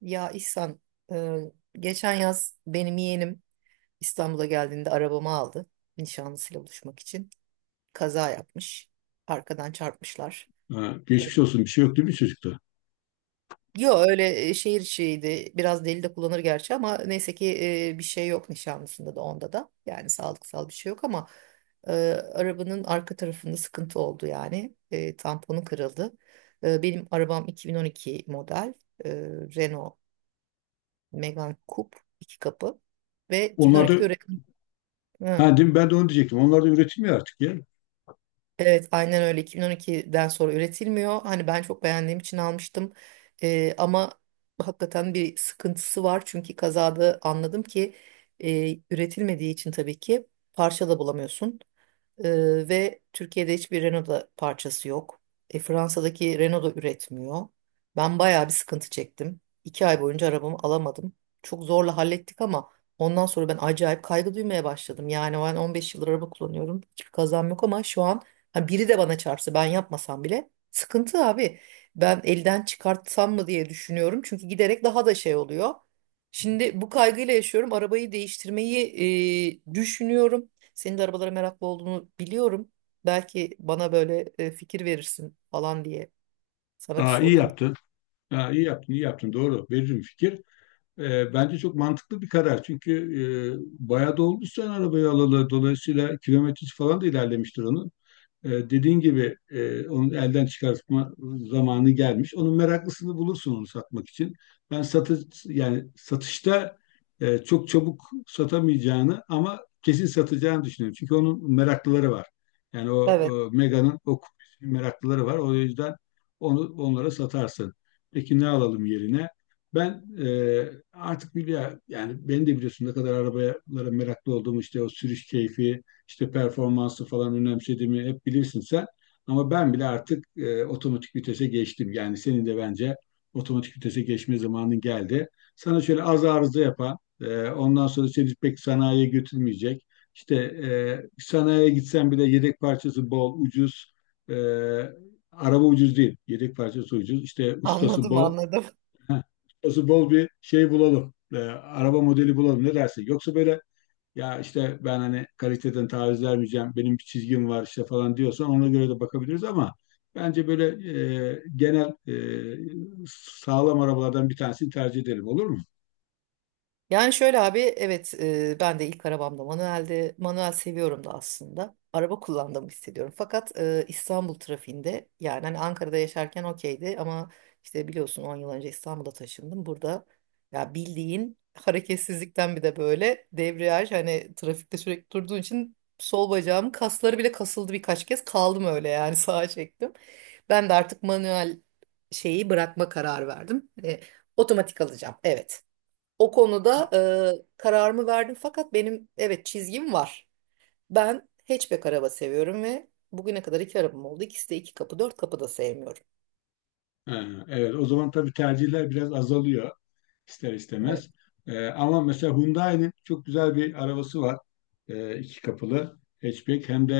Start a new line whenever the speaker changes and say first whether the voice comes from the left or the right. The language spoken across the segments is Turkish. right: Ya İhsan, e, geçen yaz benim yeğenim İstanbul'a geldiğinde arabamı aldı nişanlısıyla buluşmak için. Kaza yapmış. Arkadan çarpmışlar.
left: Ha,
right: E,
left: geçmiş olsun, bir şey yok değil mi çocukta?
right: Yo, öyle, şehir içiydi. Biraz deli de kullanır gerçi ama neyse ki bir şey yok nişanlısında da onda da. Yani sağlıksal bir şey yok ama e, arabanın arka tarafında sıkıntı oldu yani. Tamponu kırıldı. Benim arabam 2012 model. e, Renault Megan Kup, iki kapı ve
left: Onlar da
right: 2012'de üretim. Hı.
left: ha, değil mi? Ben de onu diyecektim. Onlar da üretilmiyor artık ya.
right: Evet, aynen öyle, 2012'den sonra üretilmiyor. Hani ben çok beğendiğim için almıştım. Ama hakikaten bir sıkıntısı var. Çünkü kazada anladım ki, üretilmediği için tabii ki parça da bulamıyorsun. Ve Türkiye'de hiçbir Renault'da parçası yok. Fransa'daki Renault da üretmiyor. Ben bayağı bir sıkıntı çektim. 2 ay boyunca arabamı alamadım. Çok zorla hallettik ama ondan sonra ben acayip kaygı duymaya başladım. Yani ben 15 yıldır araba kullanıyorum. Hiçbir kazam yok ama şu an hani biri de bana çarpsa ben yapmasam bile sıkıntı abi. Ben elden çıkartsam mı diye düşünüyorum. Çünkü giderek daha da şey oluyor. Şimdi bu kaygıyla yaşıyorum. Arabayı değiştirmeyi düşünüyorum. Senin de arabalara meraklı olduğunu biliyorum. Belki bana böyle fikir verirsin falan diye sana bir
left: Aa, iyi
right: sorayım.
left: yaptın. Aa, iyi yaptın, iyi yaptın. Doğru. Veririm fikir. Bence çok mantıklı bir karar. Çünkü bayağı da olmuş sen arabayı alalı. Dolayısıyla kilometresi falan da ilerlemiştir onun. Dediğin gibi onu elden çıkartma zamanı gelmiş. Onun meraklısını bulursun onu satmak için. Ben satış, yani satışta çok çabuk satamayacağını ama kesin satacağını düşünüyorum. Çünkü onun meraklıları var. Yani o
right: Evet,
left: Mega'nın o meraklıları var. O yüzden onu onlara satarsın. Peki ne alalım yerine? Ben artık biliyor, yani beni de biliyorsun ne kadar arabalara meraklı olduğumu, işte o sürüş keyfi, işte performansı falan önemsediğimi hep bilirsin sen. Ama ben bile artık otomatik vitese geçtim. Yani senin de bence otomatik vitese geçme zamanın geldi. Sana şöyle az arıza yapan, ondan sonra seni pek sanayiye götürmeyecek. İşte sanayiye gitsen bile yedek parçası bol, ucuz. E, Araba ucuz değil, yedek parçası ucuz. İşte ustası
right: anladım,
left: bol.
right: anladım.
left: Heh, ustası bol bir şey bulalım. Araba modeli bulalım, ne dersin? Yoksa böyle ya, işte ben hani kaliteden taviz vermeyeceğim, benim bir çizgim var işte falan diyorsan ona göre de bakabiliriz ama bence böyle genel sağlam arabalardan bir tanesini tercih edelim, olur mu?
right: Yani şöyle abi, evet, ben de ilk arabamda manueldi. Manuel seviyorum da aslında. Araba kullandığımı hissediyorum. Fakat İstanbul trafiğinde, yani hani Ankara'da yaşarken okeydi ama işte biliyorsun 10 yıl önce İstanbul'a taşındım. Burada ya bildiğin hareketsizlikten bir de böyle debriyaj, hani trafikte sürekli durduğun için sol bacağım kasları bile kasıldı, birkaç kez kaldım öyle yani sağa çektim. Ben de artık manuel şeyi bırakma kararı verdim. Otomatik alacağım, evet. O konuda, kararımı verdim fakat benim, evet, çizgim var. Ben hatchback araba seviyorum ve bugüne kadar iki arabam oldu. İkisi de iki kapı, dört kapı da sevmiyorum.
left: Ee, Evet, o zaman tabii tercihler biraz azalıyor, ister
right: Evet.
left: istemez. Ama mesela Hyundai'nin çok güzel bir arabası var. İki kapılı hatchback hem de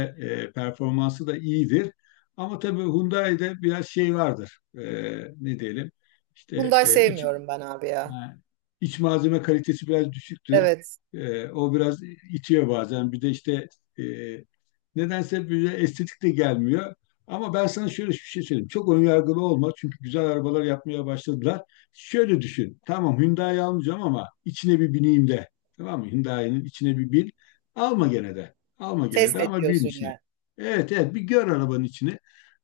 left: performansı da iyidir. Ama tabii Hyundai'de biraz şey vardır. Ne diyelim? İşte
right: Hyundai sevmiyorum ben abi ya.
left: ha, İç malzeme kalitesi biraz düşüktür.
right: Evet.
left: O biraz itiyor bazen. Bir de işte e, nedense böyle estetik de gelmiyor. Ama ben sana şöyle bir şey söyleyeyim. Çok ön yargılı olma. Çünkü güzel arabalar yapmaya başladılar. Şöyle düşün. Tamam, Hyundai almayacağım ama içine bir bineyim de. Tamam mı? Hyundai'nin içine bir bin. Alma gene de. Alma gene
right: Test
left: de
right: et
left: ama bin
right: diyorsun
left: içine.
right: yani.
left: Evet, evet, bir gör arabanın içini.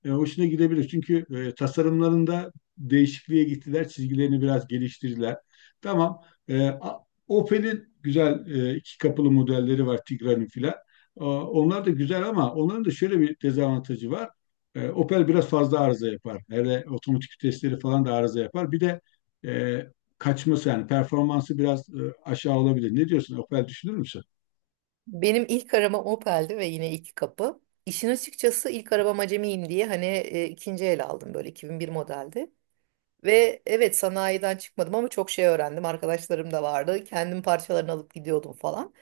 left: Hoşuna gidebilir. Çünkü tasarımlarında değişikliğe gittiler. Çizgilerini biraz geliştirdiler. Tamam. E, Opel'in güzel iki kapılı modelleri var, Tigra'nın filan. Onlar da güzel ama onların da şöyle bir dezavantajı var. Opel biraz fazla arıza yapar. Hele otomatik vitesleri falan da arıza yapar. Bir de e, kaçması, yani performansı biraz aşağı olabilir. Ne diyorsun? Opel düşünür müsün?
right: Benim ilk arabam Opel'di ve yine iki kapı. İşin açıkçası ilk arabam acemiyim diye hani ikinci el aldım, böyle 2001 modeldi. Ve evet, sanayiden çıkmadım ama çok şey öğrendim. Arkadaşlarım da vardı. Kendim parçalarını alıp gidiyordum falan.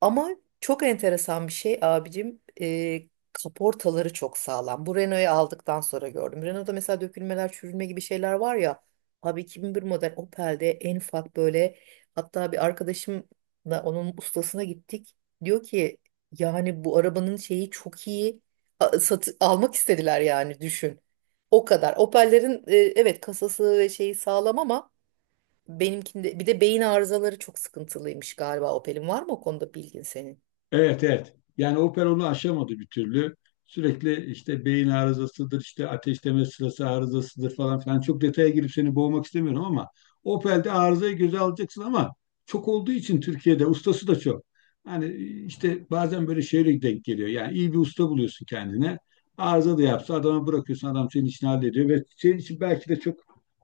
right: Ama çok enteresan bir şey abicim. Kaportaları çok sağlam. Bu Renault'u aldıktan sonra gördüm. Renault'da mesela dökülmeler, çürülme gibi şeyler var ya. Abi, 2001 model Opel'de en ufak böyle, hatta bir arkadaşımla onun ustasına gittik. Diyor ki, yani bu arabanın şeyi çok iyi. Almak istediler, yani düşün. O kadar. Opel'lerin, evet, kasası ve şeyi sağlam ama benimkinde bir de beyin arızaları çok sıkıntılıymış galiba Opel'in. Var mı o konuda bilgin senin?
left: Evet, evet. Yani Opel onu aşamadı bir türlü. Sürekli işte beyin arızasıdır, işte ateşleme sırası arızasıdır falan filan. Çok detaya girip seni boğmak istemiyorum ama Opel'de arızayı göze alacaksın ama çok olduğu için Türkiye'de ustası da çok. Hani işte bazen böyle şeyle denk geliyor. Yani iyi bir usta buluyorsun kendine. Arıza da yapsa adama bırakıyorsun, adam senin işini hallediyor ve senin için belki de çok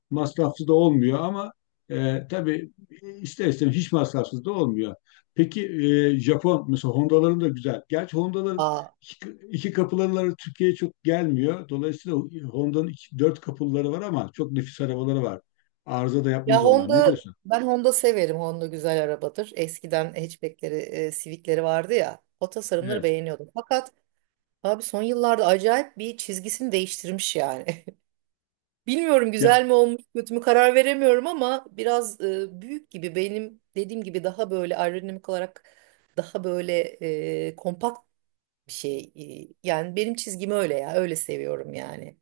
left: masrafsız da olmuyor ama tabii ister istemez hiç masrafsız da olmuyor. Peki Japon, mesela Honda'ların da güzel. Gerçi Honda'ların
right: Aa,
left: iki kapıları Türkiye'ye çok gelmiyor. Dolayısıyla dört kapıları var ama çok nefis arabaları var. Arıza da
right: ya
left: yapmaz onlar. Ne
right: Honda
left: diyorsun?
right: ben Honda severim. Honda güzel arabadır. Eskiden hatchback'leri, Civic'leri vardı ya. O tasarımları
left: Evet.
right: beğeniyordum. Fakat abi, son yıllarda acayip bir çizgisini değiştirmiş yani. Bilmiyorum güzel mi olmuş, kötü mü karar veremiyorum ama biraz büyük gibi, benim dediğim gibi daha böyle aerodinamik olarak, daha böyle kompakt bir şey. Yani benim çizgim öyle ya. Öyle seviyorum yani.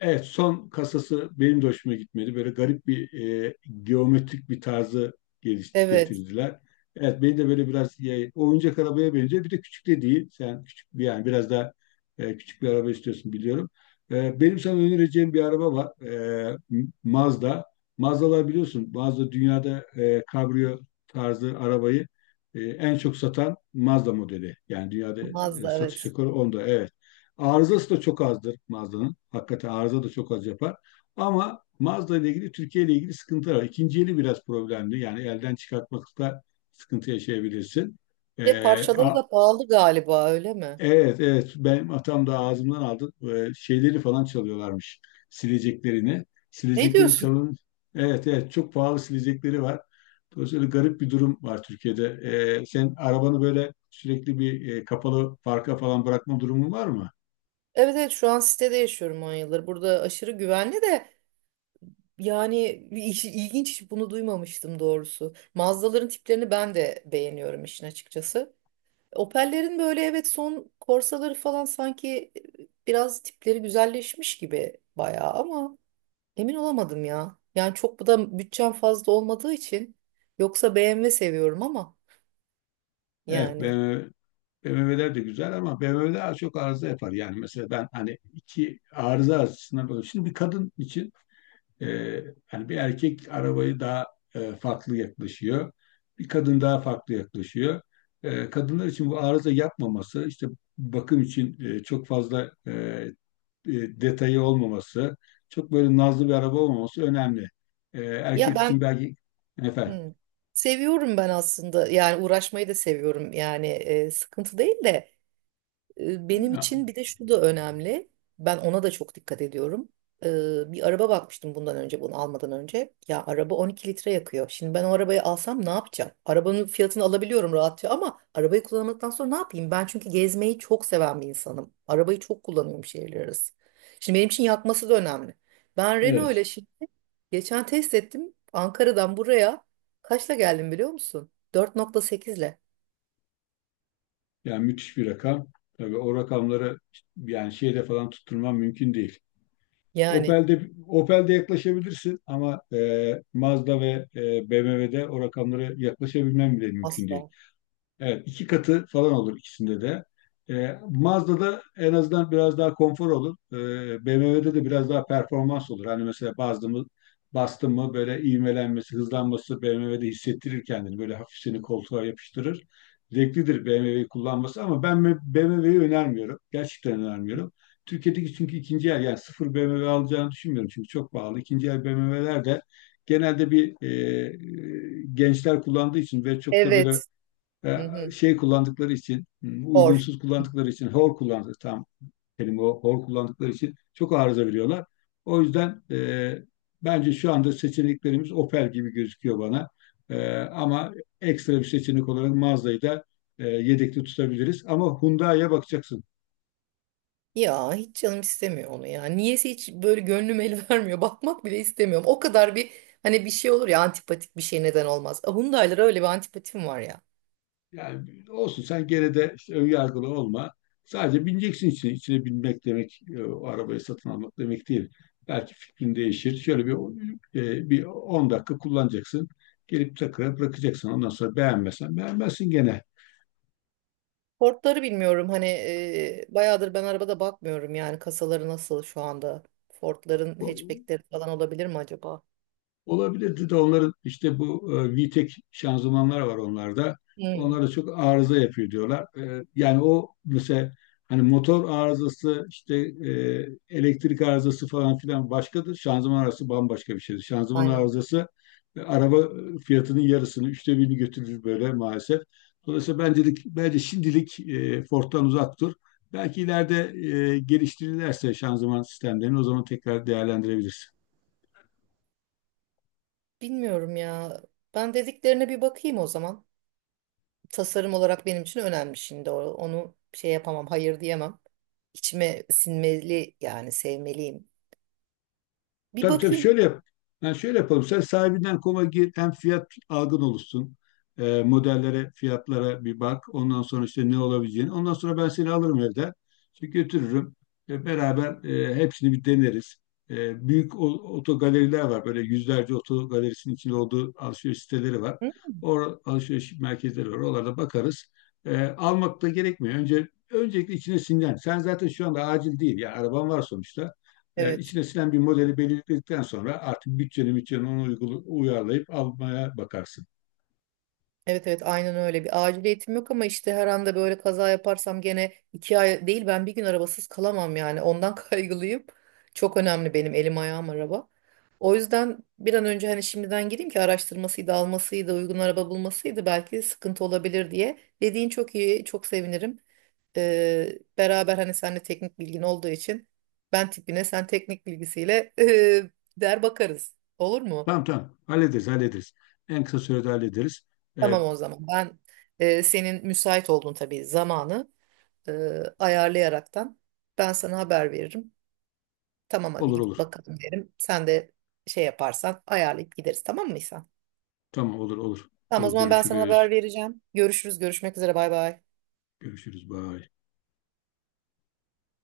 left: Evet, son kasası benim de hoşuma gitmedi. Böyle garip bir e, geometrik bir tarzı
right: Evet.
left: getirdiler. Evet, beni de böyle biraz oyuncak arabaya benziyor. Bir de küçük de değil. Sen küçük bir, yani biraz daha küçük bir araba istiyorsun biliyorum. Benim sana önereceğim bir araba var. Mazda. Mazdalar, biliyorsun. Mazda dünyada kabrio tarzı arabayı en çok satan Mazda modeli. Yani dünyada
right: Mazda,
left: satış
right: evet.
left: rekoru onda. Evet. Arızası da çok azdır Mazda'nın. Hakikaten arıza da çok az yapar. Ama Mazda ile ilgili, Türkiye ile ilgili sıkıntılar var. İkinci eli biraz problemli. Yani elden çıkartmakta sıkıntı yaşayabilirsin.
right: Ve
left: Ee,
right: parçaları
left: a-
right: da pahalı galiba, öyle mi?
left: evet, evet, benim atam da ağzımdan aldı. Şeyleri falan çalıyorlarmış. Sileceklerini.
right: Ne
left: Silecekleri
right: diyorsun?
left: çalın. Evet, evet, çok pahalı silecekleri var. Dolayısıyla garip bir durum var Türkiye'de. Sen arabanı böyle sürekli bir kapalı parka falan bırakma durumun var mı?
right: Evet, evet, şu an sitede yaşıyorum 10 yıldır. Burada aşırı güvenli de, yani ilginç, hiç bunu duymamıştım doğrusu. Mazdaların tiplerini ben de beğeniyorum işin açıkçası. Opel'lerin böyle, evet, son Corsa'ları falan sanki biraz tipleri güzelleşmiş gibi bayağı ama emin olamadım ya. Yani çok, bu da bütçem fazla olmadığı için, yoksa BMW seviyorum ama,
left: Evet,
right: yani,
left: ben BMW'ler de güzel ama BMW'ler az çok arıza yapar. Yani mesela ben hani iki arıza açısından böyle. Şimdi bir kadın için e, yani bir erkek arabayı daha farklı yaklaşıyor. Bir kadın daha farklı yaklaşıyor. Kadınlar için bu arıza yapmaması, işte bakım için çok fazla e, detayı olmaması, çok böyle nazlı bir araba olmaması önemli.
right: ya
left: Erkek için
right: ben
left: belki efendim.
right: Hmm. Seviyorum ben aslında, yani uğraşmayı da seviyorum yani, sıkıntı değil de, benim için bir de şu da önemli. Ben ona da çok dikkat ediyorum. Bir araba bakmıştım bundan önce, bunu almadan önce. Ya, araba 12 litre yakıyor. Şimdi ben o arabayı alsam ne yapacağım? Arabanın fiyatını alabiliyorum rahatça ama arabayı kullanmadıktan sonra ne yapayım? Ben çünkü gezmeyi çok seven bir insanım. Arabayı çok kullanıyorum şehirler arası. Şimdi benim için yakması da önemli. Ben Renault ile
left: Evet.
right: şimdi geçen test ettim. Ankara'dan buraya kaçla geldim biliyor musun? 4.8 ile.
left: Yani müthiş bir rakam. Tabii o rakamları yani şeyde falan tutturman mümkün değil.
right: Yani
left: Opel'de yaklaşabilirsin ama Mazda ve BMW'de o rakamlara yaklaşabilmen bile mümkün değil.
right: asla.
left: Evet, iki katı falan olur ikisinde de. Mazda'da en azından biraz daha konfor olur. BMW'de de biraz daha performans olur. Hani mesela bastım mı böyle ivmelenmesi, hızlanması BMW'de hissettirir kendini. Böyle hafif seni koltuğa yapıştırır. Zevklidir BMW'yi kullanması ama ben BMW'yi önermiyorum. Gerçekten önermiyorum. Türkiye'deki, çünkü ikinci el, yani sıfır BMW alacağını düşünmüyorum çünkü çok pahalı. İkinci el BMW'ler de genelde bir gençler kullandığı için ve çok da böyle
right: Evet. Hı hı.
left: şey kullandıkları için, hmm,
right: Or.
left: uygunsuz kullandıkları için, hor kullandıkları tam kelime o, hor kullandıkları için çok arıza veriyorlar. O yüzden bence şu anda seçeneklerimiz Opel gibi gözüküyor bana. Ama ekstra bir seçenek olarak Mazda'yı da yedekte tutabiliriz. Ama Hyundai'ye bakacaksın.
right: Ya, hiç canım istemiyor onu ya. Niyeyse hiç böyle gönlüm el vermiyor. Bakmak bile istemiyorum. O kadar bir, hani bir şey olur ya antipatik bir şey, neden olmaz. Hyundai'lara öyle bir antipatim var ya.
left: Yani olsun, sen gene de işte ön yargılı olma. Sadece bineceksin içine. İçine binmek demek o arabayı satın almak demek değil. Belki fikrin değişir. Şöyle bir bir 10 dakika kullanacaksın. Gelip tekrar bırakacaksın. Ondan sonra beğenmezsen beğenmezsin gene.
right: Ford'ları bilmiyorum hani, bayağıdır ben arabada bakmıyorum yani, kasaları nasıl şu anda. Ford'ların hatchback'leri falan olabilir mi acaba?
left: Olabilirdi de onların işte bu VTEC şanzımanlar var onlarda. Onlar
right: Hmm,
left: da çok arıza yapıyor diyorlar. Yani o mesela hani motor arızası, işte elektrik arızası falan filan başkadır. Şanzıman arızası bambaşka bir şeydir. Şanzıman
right: aynen.
left: arızası araba fiyatının yarısını, üçte birini götürür böyle maalesef. Dolayısıyla ben dedik, bence şimdilik Ford'dan uzak dur. Belki ileride geliştirirlerse şanzıman sistemlerini o zaman tekrar değerlendirebiliriz.
right: Bilmiyorum ya. Ben dediklerine bir bakayım o zaman. Tasarım olarak benim için önemli şimdi. Onu şey yapamam, hayır diyemem. İçime sinmeli, yani sevmeliyim. Bir
left: Tabii, tabii
right: bakayım.
left: şöyle yap. Yani şöyle yapalım. Sen sahibinden koma gir. Hem fiyat algın oluşsun. Modellere, fiyatlara bir bak. Ondan sonra işte ne olabileceğini. Ondan sonra ben seni alırım evden, çünkü götürürüm. Beraber hepsini bir deneriz. Büyük otogaleriler var. Böyle yüzlerce otogalerisinin içinde olduğu alışveriş siteleri var.
right: Hı?
left: Or alışveriş merkezleri var. Oralarda bakarız. Almak da gerekmiyor. Önce öncelikle içine sinen. Sen zaten şu anda acil değil. Ya araban var sonuçta.
right: Evet.
left: İçine sinen bir modeli belirledikten sonra artık bütçeni ona uyarlayıp almaya bakarsın.
right: Evet, evet, aynen öyle, bir aciliyetim yok ama işte her anda böyle kaza yaparsam gene 2 ay değil, ben bir gün arabasız kalamam yani, ondan kaygılıyım. Çok önemli, benim elim ayağım araba. O yüzden bir an önce hani şimdiden gireyim ki, araştırmasıydı, almasıydı, uygun araba bulmasıydı belki sıkıntı olabilir diye. Dediğin çok iyi, çok sevinirim. Beraber hani seninle teknik bilgin olduğu için ben tipine, sen teknik bilgisiyle der bakarız, olur mu?
left: Tamam, tamam, hallederiz, hallederiz. En kısa sürede hallederiz. E,
right: Tamam, o zaman. Ben senin müsait olduğun tabii zamanı e, ayarlayaraktan ben sana haber veririm. Tamam, hadi
left: olur,
right: gidip
left: olur.
right: bakalım derim. Sen de şey yaparsan ayarlayıp gideriz, tamam mı, mıysan?
left: Tamam, olur, olur.
right: Tamam, o
left: Olur,
right: zaman ben sana haber
left: görüşürüz.
right: vereceğim. Görüşürüz. Görüşmek üzere. Bay bay.
left: Görüşürüz. Bye.